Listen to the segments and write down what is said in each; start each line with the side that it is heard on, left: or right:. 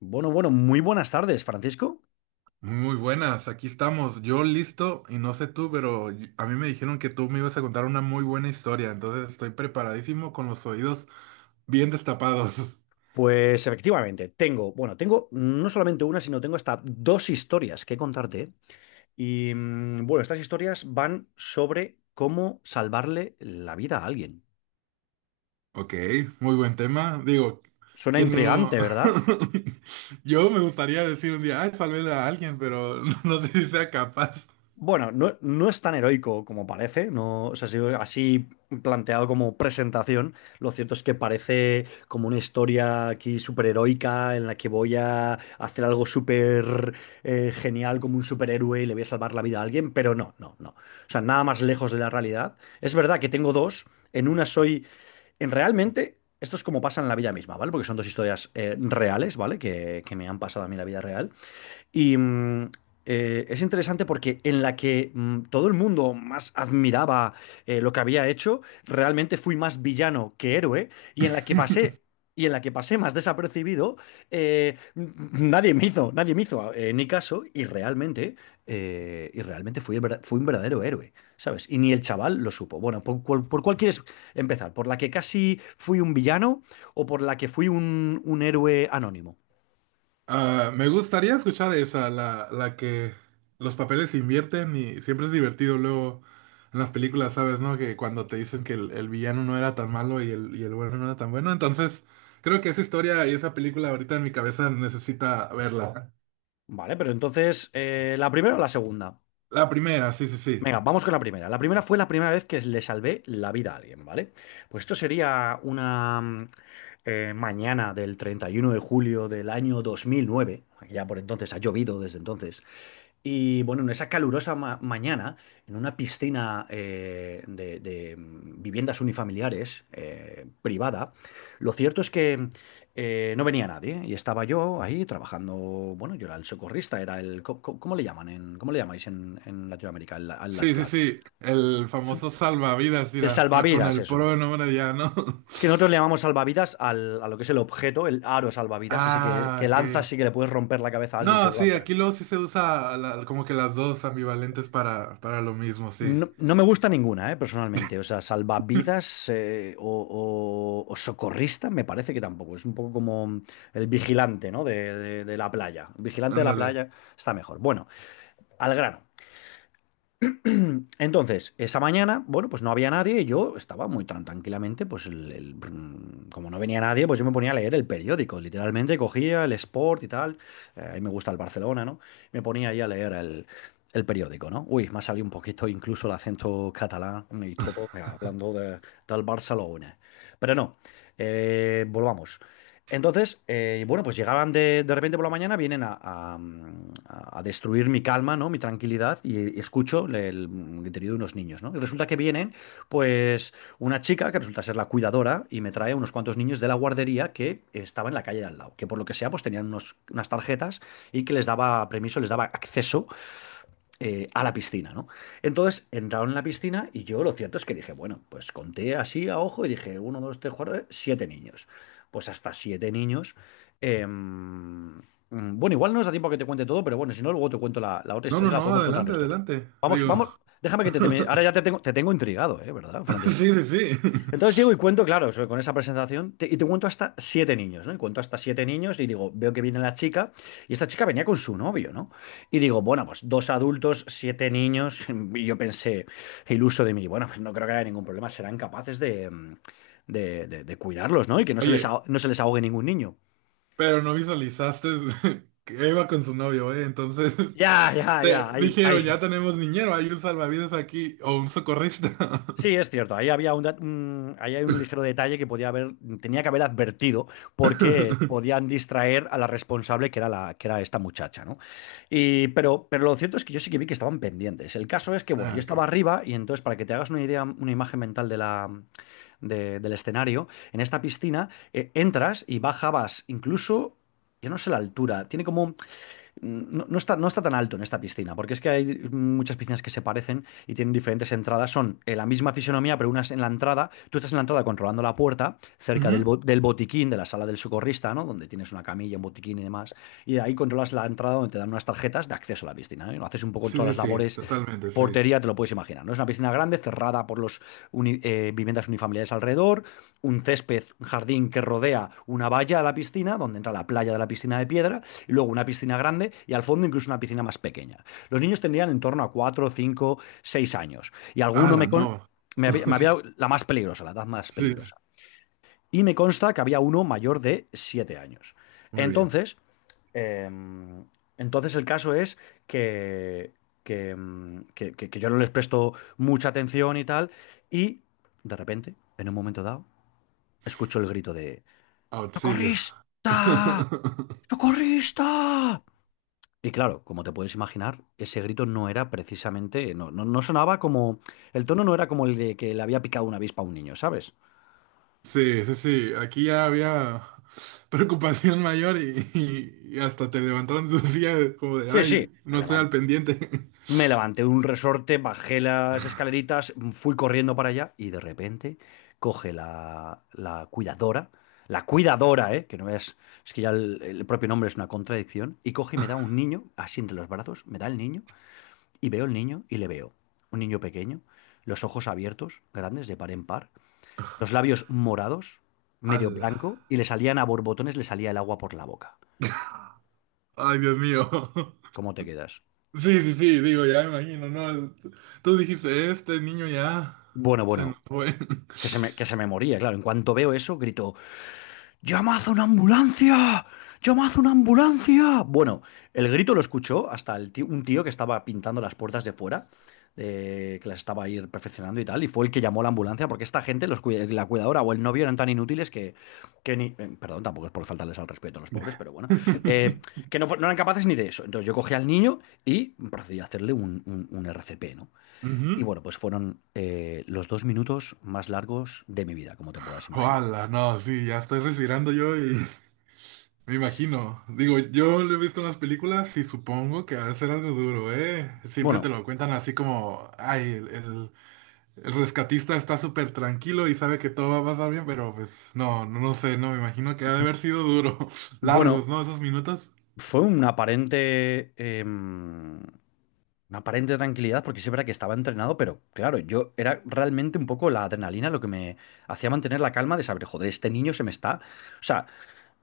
left: Bueno, bueno, muy buenas tardes, Francisco.
right: Muy buenas, aquí estamos. Yo listo y no sé tú, pero a mí me dijeron que tú me ibas a contar una muy buena historia, entonces estoy preparadísimo con los oídos bien destapados.
left: Pues efectivamente, bueno, tengo no solamente una, sino tengo hasta dos historias que contarte. ¿Eh? Y bueno, estas historias van sobre cómo salvarle la vida a alguien.
right: Ok, muy buen tema. Digo,
left: Suena
right: ¿quién lo...?
left: intrigante, ¿verdad?
right: Yo me gustaría decir un día, ay, salvé a alguien, pero no sé si sea capaz.
left: Bueno, no, no es tan heroico como parece, no, o sea, así planteado como presentación, lo cierto es que parece como una historia aquí súper heroica en la que voy a hacer algo súper genial como un superhéroe y le voy a salvar la vida a alguien, pero no, no, no. O sea, nada más lejos de la realidad. Es verdad que tengo dos, en una soy, en realmente, esto es como pasa en la vida misma, ¿vale? Porque son dos historias reales, ¿vale? Que me han pasado a mí en la vida real. Y es interesante porque en la que todo el mundo más admiraba lo que había hecho, realmente fui más villano que héroe, y en la que pasé. Y en la que pasé más desapercibido, nadie me hizo, ni caso, y realmente, fui, fui un verdadero héroe, ¿sabes? Y ni el chaval lo supo. Bueno, ¿por cuál quieres empezar? ¿Por la que casi fui un villano o por la que fui un héroe anónimo?
right: Ah, me gustaría escuchar esa, la que los papeles se invierten y siempre es divertido luego en las películas, ¿sabes, no? Que cuando te dicen que el villano no era tan malo y el bueno no era tan bueno. Entonces, creo que esa historia y esa película ahorita en mi cabeza necesita verla.
left: Vale, pero entonces, ¿la primera o la segunda?
right: La primera, sí, sí, sí.
left: Venga, vamos con la primera. La primera fue la primera vez que le salvé la vida a alguien, ¿vale? Pues esto sería una mañana del 31 de julio del año 2009. Ya por entonces ha llovido desde entonces. Y bueno, en esa calurosa mañana, en una piscina de viviendas unifamiliares privada, lo cierto es que no venía nadie y estaba yo ahí trabajando. Bueno, yo era el socorrista, era el. Co- co- ¿Cómo le llamáis en Latinoamérica? Al
right: Sí, sí,
left: lifeguard.
right: sí. El
left: Es un-
right: famoso salvavidas,
left: El
right: mira, con
left: salvavidas,
right: el
left: eso.
right: pro nombre ya, ¿no?
left: Es que nosotros le llamamos salvavidas a lo que es el objeto, el aro salvavidas, ese
right: Ah,
left: que
right: ok.
left: lanzas y que le puedes romper la cabeza a alguien si
right: No,
left: lo
right: sí,
left: lanzas.
right: aquí luego sí se usa como que las dos ambivalentes para lo mismo, sí.
left: No, no me gusta ninguna, personalmente. O sea, salvavidas o socorrista me parece que tampoco. Es un poco como el vigilante, ¿no? De la playa. El vigilante de la
right: Ándale.
left: playa está mejor. Bueno, al grano. Entonces, esa mañana, bueno, pues no había nadie y yo estaba muy tan tranquilamente, pues como no venía nadie, pues yo me ponía a leer el periódico, literalmente cogía el Sport y tal, a mí me gusta el Barcelona, ¿no? Me ponía ahí a leer el periódico, ¿no? Uy, me ha salido un poquito incluso el acento catalán y todo, hablando del Barcelona. Pero no, volvamos. Entonces, bueno, pues llegaban de repente por la mañana, vienen a destruir mi calma, ¿no? Mi tranquilidad y escucho el griterío de unos niños, ¿no? Y resulta que vienen, pues, una chica que resulta ser la cuidadora y me trae unos cuantos niños de la guardería que estaba en la calle de al lado, que por lo que sea, pues tenían unas tarjetas y que les daba permiso, les daba acceso a la piscina, ¿no? Entonces entraron en la piscina y yo lo cierto es que dije, bueno, pues conté así a ojo y dije, uno, dos, tres, cuatro, siete niños. Pues hasta siete niños. em, bueno, igual no nos da tiempo a que te cuente todo, pero bueno, si no, luego te cuento la otra
right: No, no,
left: historia, la
right: no,
left: podemos contar otra
right: adelante,
left: historia.
right: adelante.
left: Vamos,
right: Digo,
left: vamos, déjame que te termine. Ahora ya te tengo intrigado, ¿eh? ¿Verdad, Francisco?
right: sí, sí, sí.
left: Entonces llego y cuento, claro, con esa presentación, y te cuento hasta siete niños, ¿no? Y cuento hasta siete niños y digo, veo que viene la chica, y esta chica venía con su novio, ¿no? Y digo, bueno, pues dos adultos, siete niños, y yo pensé, iluso de mí, bueno, pues no creo que haya ningún problema, serán capaces de, de cuidarlos, ¿no? Y que no se les,
right: Oye,
left: aho- no se les ahogue ningún niño.
right: pero no visualizaste que iba con su novio, ¿eh? Entonces,
left: Ya, ya, ya,
right: te
left: ahí,
right: dijeron,
left: ahí.
right: ya tenemos niñero, hay un salvavidas aquí o un socorrista.
left: Sí, es cierto. Ahí había ahí hay un ligero detalle que tenía que haber advertido, porque podían distraer a la responsable que era esta muchacha, ¿no? Pero lo cierto es que yo sí que vi que estaban pendientes. El caso es que, bueno, yo
right: Ah,
left: estaba
right: qué...
left: arriba y entonces, para que te hagas una idea, una imagen mental del escenario, en esta piscina entras y bajabas incluso, yo no sé la altura, tiene como no, no está tan alto en esta piscina, porque es que hay muchas piscinas que se parecen y tienen diferentes entradas. Son la misma fisonomía, pero unas en la entrada. Tú estás en la entrada controlando la puerta, cerca
right: Ujú.
left: del botiquín, de la sala del socorrista, ¿no? Donde tienes una camilla, un botiquín y demás. Y de ahí controlas la entrada donde te dan unas tarjetas de acceso a la piscina, ¿no? Y haces un poco
right: Sí,
left: todas
right: sí,
left: las
right: sí,
left: labores de
right: totalmente, sí.
left: portería, te lo puedes imaginar, ¿no? Es una piscina grande, cerrada por los viviendas unifamiliares alrededor, un césped, un jardín que rodea una valla a la piscina, donde entra la playa de la piscina de piedra, y luego una piscina grande y al fondo incluso una piscina más pequeña. Los niños tendrían en torno a 4 5 6 años y alguno
right: Ala,
left: me,
right: no. Sí,
left: la más peligrosa, la edad más
right: sí,
left: peligrosa. Y me consta que había uno mayor de 7 años.
right: muy bien.
left: Entonces, em, el caso es que, que yo no les presto mucha atención y tal y de repente, en un momento dado, escucho el grito de
right: ¡Auxilio!
left: ¡Socorrista! ¡Socorrista! Y claro, como te puedes imaginar, ese grito no era precisamente, no, no, no sonaba como, el tono no era como el de que le había picado una avispa a un niño, ¿sabes?
right: Sí, sí, sí, aquí ya había preocupación mayor y, y hasta te levantaron de tu silla como de,
left: Sí, sí,
right: ay,
left: me
right: no estoy
left: levanté,
right: al pendiente.
left: me levanté de un resorte, bajé las escaleritas, fui corriendo para allá y de repente coge la cuidadora, ¿eh? Que no es, es que ya el propio nombre es una contradicción, y coge y me da un niño, así entre los brazos, me da el niño y veo el niño y le veo, un niño pequeño, los ojos abiertos, grandes, de par en par los labios morados, medio
right: Ala.
left: blanco, y le salían a borbotones, le salía el agua por la boca.
right: Ay, Dios mío.
left: ¿Cómo te quedas?
right: Sí, sí, sí, digo, ya me imagino, ¿no? Tú dijiste, este niño ya
left: Bueno,
right: se nos
left: bueno,
right: fue.
left: que se me moría, claro. En cuanto veo eso, grito, ¡Llamad a una ambulancia! ¡Llamad a una ambulancia! Bueno, el grito lo escuchó hasta un tío que estaba pintando las puertas de fuera, que las estaba ahí perfeccionando y tal, y fue el que llamó a la ambulancia, porque esta gente, la cuidadora o el novio eran tan inútiles que ni... perdón, tampoco es por faltarles al respeto a los pobres, pero bueno, eh, que no, no eran capaces ni de eso. Entonces yo cogí al niño y procedí a hacerle un RCP, ¿no? Y
right: Ujú.
left: bueno, pues fueron los 2 minutos más largos de mi vida, como te puedas imaginar.
right: Ala, no, sí, ya estoy respirando yo y... Me imagino. Digo, yo lo he visto en las películas y supongo que ha de ser algo duro, ¿eh? Siempre te
left: Bueno.
right: lo cuentan así como, ay, el rescatista está súper tranquilo y sabe que todo va a pasar bien, pero pues no, no, no sé, no, me imagino que ha de haber sido duro.
left: Bueno,
right: Largos, ¿no? Esos minutos.
left: fue una aparente, una aparente tranquilidad, porque sí es verdad que estaba entrenado, pero claro, yo era realmente un poco la adrenalina lo que me hacía mantener la calma de saber, joder, este niño se me está. O sea,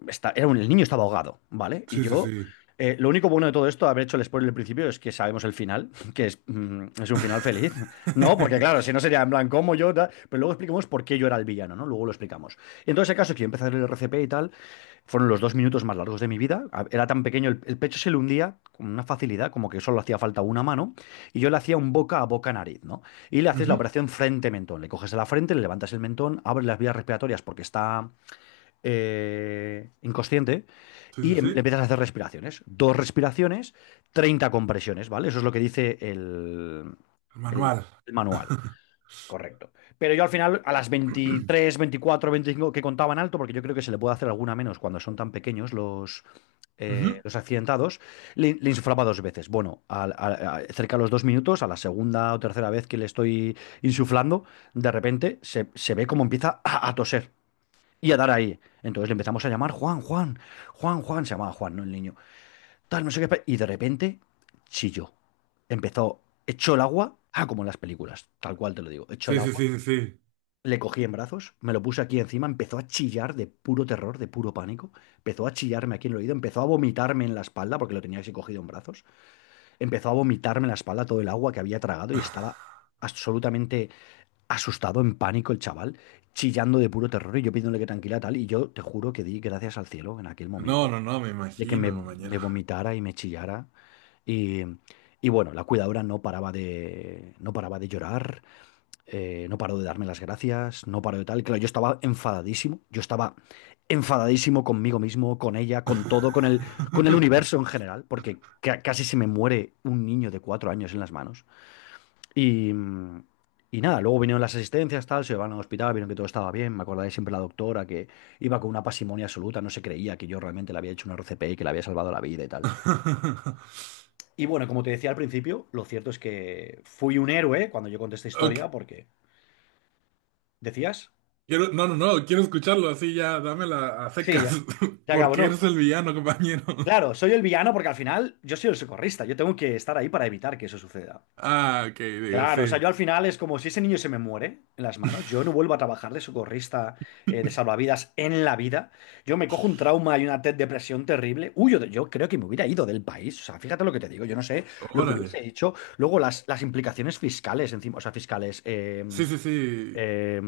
left: El niño estaba ahogado, ¿vale? Y
right: Sí, sí,
left: yo,
right: sí.
left: lo único bueno de todo esto, haber hecho el spoiler al principio, es que sabemos el final, que es, es un final feliz, ¿no? Porque claro, si no sería en plan, ¿cómo yo? Tal? Pero luego explicamos por qué yo era el villano, ¿no? Luego lo explicamos. Entonces, el caso es que yo empecé a leer el RCP y tal, fueron los 2 minutos más largos de mi vida. Era tan pequeño, el pecho se le hundía con una facilidad, como que solo hacía falta una mano, y yo le hacía un boca a boca nariz, ¿no? Y le haces la
right: Ujú,
left: operación frente-mentón. Le coges a la frente, le levantas el mentón, abres las vías respiratorias porque está inconsciente
right: sí, sí,
left: y le
right: sí.
left: empiezas a hacer respiraciones. Dos respiraciones, 30 compresiones, ¿vale? Eso es lo que dice
right: El
left: el-
right: manual.
left: el manual. Correcto. Pero yo al final, a las 23, 24, 25 que contaban alto, porque yo creo que se le puede hacer alguna menos cuando son tan pequeños
right: Ujú,
left: los accidentados, le insuflaba dos veces. Bueno, cerca de los 2 minutos, a la segunda o tercera vez que le estoy insuflando, de repente se ve cómo empieza a toser y a dar ahí. Entonces le empezamos a llamar Juan, Juan, Juan, Juan, se llamaba Juan, ¿no? El niño. Tal, no sé qué. Y de repente chilló. Empezó, echó el agua, ah, como en las películas, tal cual te lo digo, echó el
right: sí, sí,
left: agua.
right: sí, sí, sí.
left: Le cogí en brazos, me lo puse aquí encima, empezó a chillar de puro terror, de puro pánico. Empezó a chillarme aquí en el oído, empezó a vomitarme en la espalda, porque lo tenía así cogido en brazos. Empezó a vomitarme en la espalda todo el agua que había tragado y estaba absolutamente asustado, en pánico el chaval, chillando de puro terror y yo pidiéndole que tranquila tal. Y yo te juro que di gracias al cielo en aquel
right: No,
left: momento
right: no, no, me
left: de
right: imagino, compañero.
left: me vomitara y me chillara. Y, y bueno, la cuidadora no paraba de llorar, no paró de darme las gracias, no paró de tal. Claro, yo estaba enfadadísimo conmigo mismo, con ella, con todo, con el universo en general, porque casi se me muere un niño de 4 años en las manos. Y, mm, y nada, luego vinieron las asistencias, tal, se llevaron al hospital, vieron que todo estaba bien. Me acordaré siempre de la doctora que iba con una pasimonia absoluta, no se creía que yo realmente le había hecho una RCP y que le había salvado la vida y tal. Y bueno, como te decía al principio, lo cierto es que fui un héroe cuando yo conté esta historia,
right: Ok,
left: porque. ¿Decías?
right: quiero, no, no, no, quiero escucharlo así ya, dámela a
left: Sí,
right: secas,
left: ya, ya acabo,
right: porque
left: no.
right: eres el villano, compañero.
left: Claro, soy el villano porque al final yo soy el socorrista, yo tengo que estar ahí para evitar que eso suceda.
right: Ah, ok, digo,
left: Claro, o sea,
right: sí.
left: yo al final es como si ese niño se me muere en las manos, yo no vuelvo a trabajar de socorrista, de salvavidas en la vida, yo me cojo un trauma y una depresión terrible, yo creo que me hubiera ido del país, o sea, fíjate lo que te digo, yo no sé lo que
right: Órale.
left: hubiese hecho, luego las implicaciones fiscales encima, o sea,
right: Sí, sí, sí.
left: eh,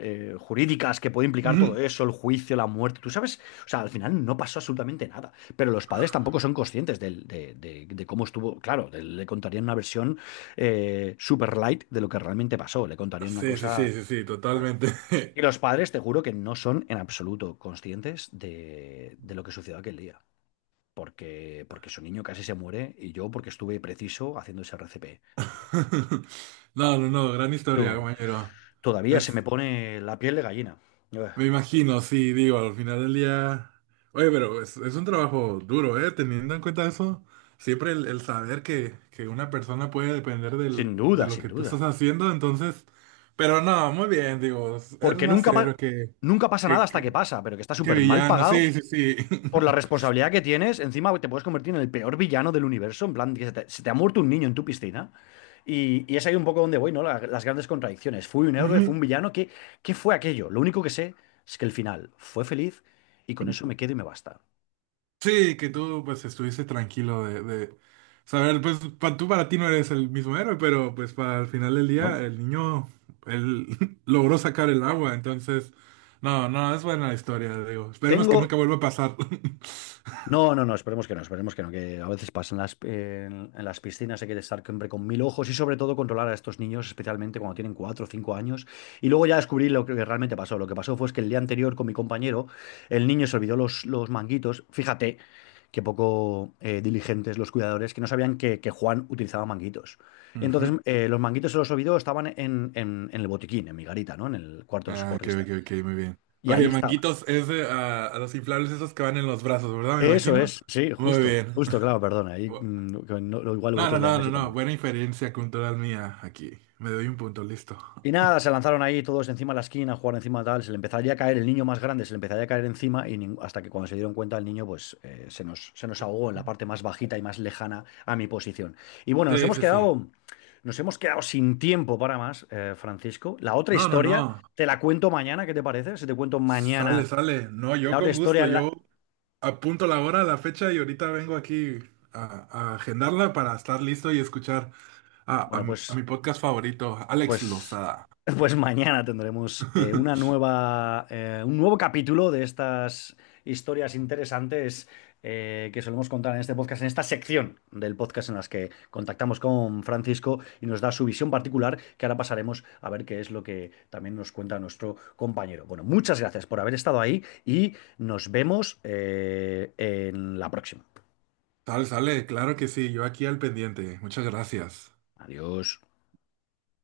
left: jurídicas que puede implicar todo
right: Ujú.
left: eso, el juicio, la muerte, tú sabes, o sea, al final no pasó absolutamente nada, pero los padres tampoco son conscientes de cómo estuvo, claro, le contarían una versión super light de lo que realmente pasó, le contarían una
right: Sí, sí,
left: cosa.
right: sí, sí, sí, totalmente.
left: Y los padres, te juro que no son en absoluto conscientes de lo que sucedió aquel día. Porque, porque su niño casi se muere y yo porque estuve preciso haciendo ese RCP.
right: No, no, no, gran historia,
left: Tú,
right: compañero.
left: todavía se
right: Es,
left: me pone la piel de gallina.
right: me imagino, sí, digo, al final del día. Oye, pero es un trabajo duro, ¿eh? Teniendo en cuenta eso, siempre el saber que una persona puede depender del,
left: Sin
right: de
left: duda,
right: lo
left: sin
right: que tú estás
left: duda.
right: haciendo, entonces. Pero no, muy bien, digo, eres
left: Porque
right: más héroe
left: nunca pasa nada
right: que,
left: hasta que
right: que,
left: pasa, pero que está
right: que
left: súper mal
right: villano,
left: pagado
right: sí, sí, sí.
left: por la responsabilidad que tienes. Encima te puedes convertir en el peor villano del universo, en plan, que se se te ha muerto un niño en tu piscina. Y es ahí un poco donde voy, ¿no? Las grandes contradicciones. Fui un héroe, fui
right: Ujú.
left: un villano. ¿Qué, qué fue aquello? Lo único que sé es que el final fue feliz y con eso me quedo y me basta.
right: Sí, que tú pues estuviste tranquilo de saber, pues tú para ti no eres el mismo héroe, pero pues para el final del
left: ¿No?
right: día el niño, él logró sacar el agua, entonces, no, no, es buena la historia, digo, esperemos que
left: Tengo.
right: nunca vuelva a pasar.
left: No, no, no, esperemos que no, esperemos que no, que a veces pasan en las piscinas, hay que estar siempre con mil ojos y sobre todo controlar a estos niños, especialmente cuando tienen 4 o 5 años. Y luego ya descubrí lo que realmente pasó. Lo que pasó fue es que el día anterior con mi compañero, el niño se olvidó los manguitos. Fíjate qué poco diligentes los cuidadores que no sabían que Juan utilizaba manguitos. Y entonces
right: Ujú.
left: los manguitos se los olvidó, estaban en el botiquín, en mi garita, ¿no? En el cuarto del
right: Ah, ok, ok,
left: socorrista.
right: ok, muy bien.
left: Y
right: Oye,
left: ahí estaban.
right: manguitos, es de, ah, a los inflables esos que van en los brazos, ¿verdad? Me
left: Eso
right: imagino.
left: es, sí,
right: Muy
left: justo,
right: bien.
left: justo, claro, perdona. Ahí, mm, que no- igual
right: No, no,
left: vosotros le
right: no,
left: llamáis
right: no,
left: de otra
right: no,
left: manera.
right: buena inferencia cultural mía aquí, me doy un punto, listo.
left: Y nada, se lanzaron ahí todos encima de la esquina, a jugar encima tal, se le empezaría a caer, el niño más grande se le empezaría a caer encima y hasta que cuando se dieron cuenta el niño pues se nos ahogó en la parte más bajita y más lejana a mi posición. Y bueno,
right: Sí, sí, sí.
left: nos hemos quedado sin tiempo para más, Francisco. La otra
right: No, no,
left: historia,
right: no.
left: te la cuento mañana, ¿qué te parece? Si te cuento mañana
right: Sale, sale. No, yo
left: la otra
right: con
left: historia
right: gusto.
left: en la...
right: Yo apunto la hora, la fecha y ahorita vengo aquí a, agendarla para estar listo y escuchar a,
left: Bueno,
right: a
left: pues...
right: mi podcast favorito, Alex
left: Pues,
right: Lozada.
left: pues mañana tendremos un nuevo capítulo de estas historias interesantes que solemos contar en este podcast, en esta sección del podcast en las que contactamos con Francisco y nos da su visión particular, que ahora pasaremos a ver qué es lo que también nos cuenta nuestro compañero. Bueno, muchas gracias por haber estado ahí y nos vemos en la próxima.
right: Sale, sale. Claro que sí. Yo aquí al pendiente. Muchas gracias.
left: Adiós.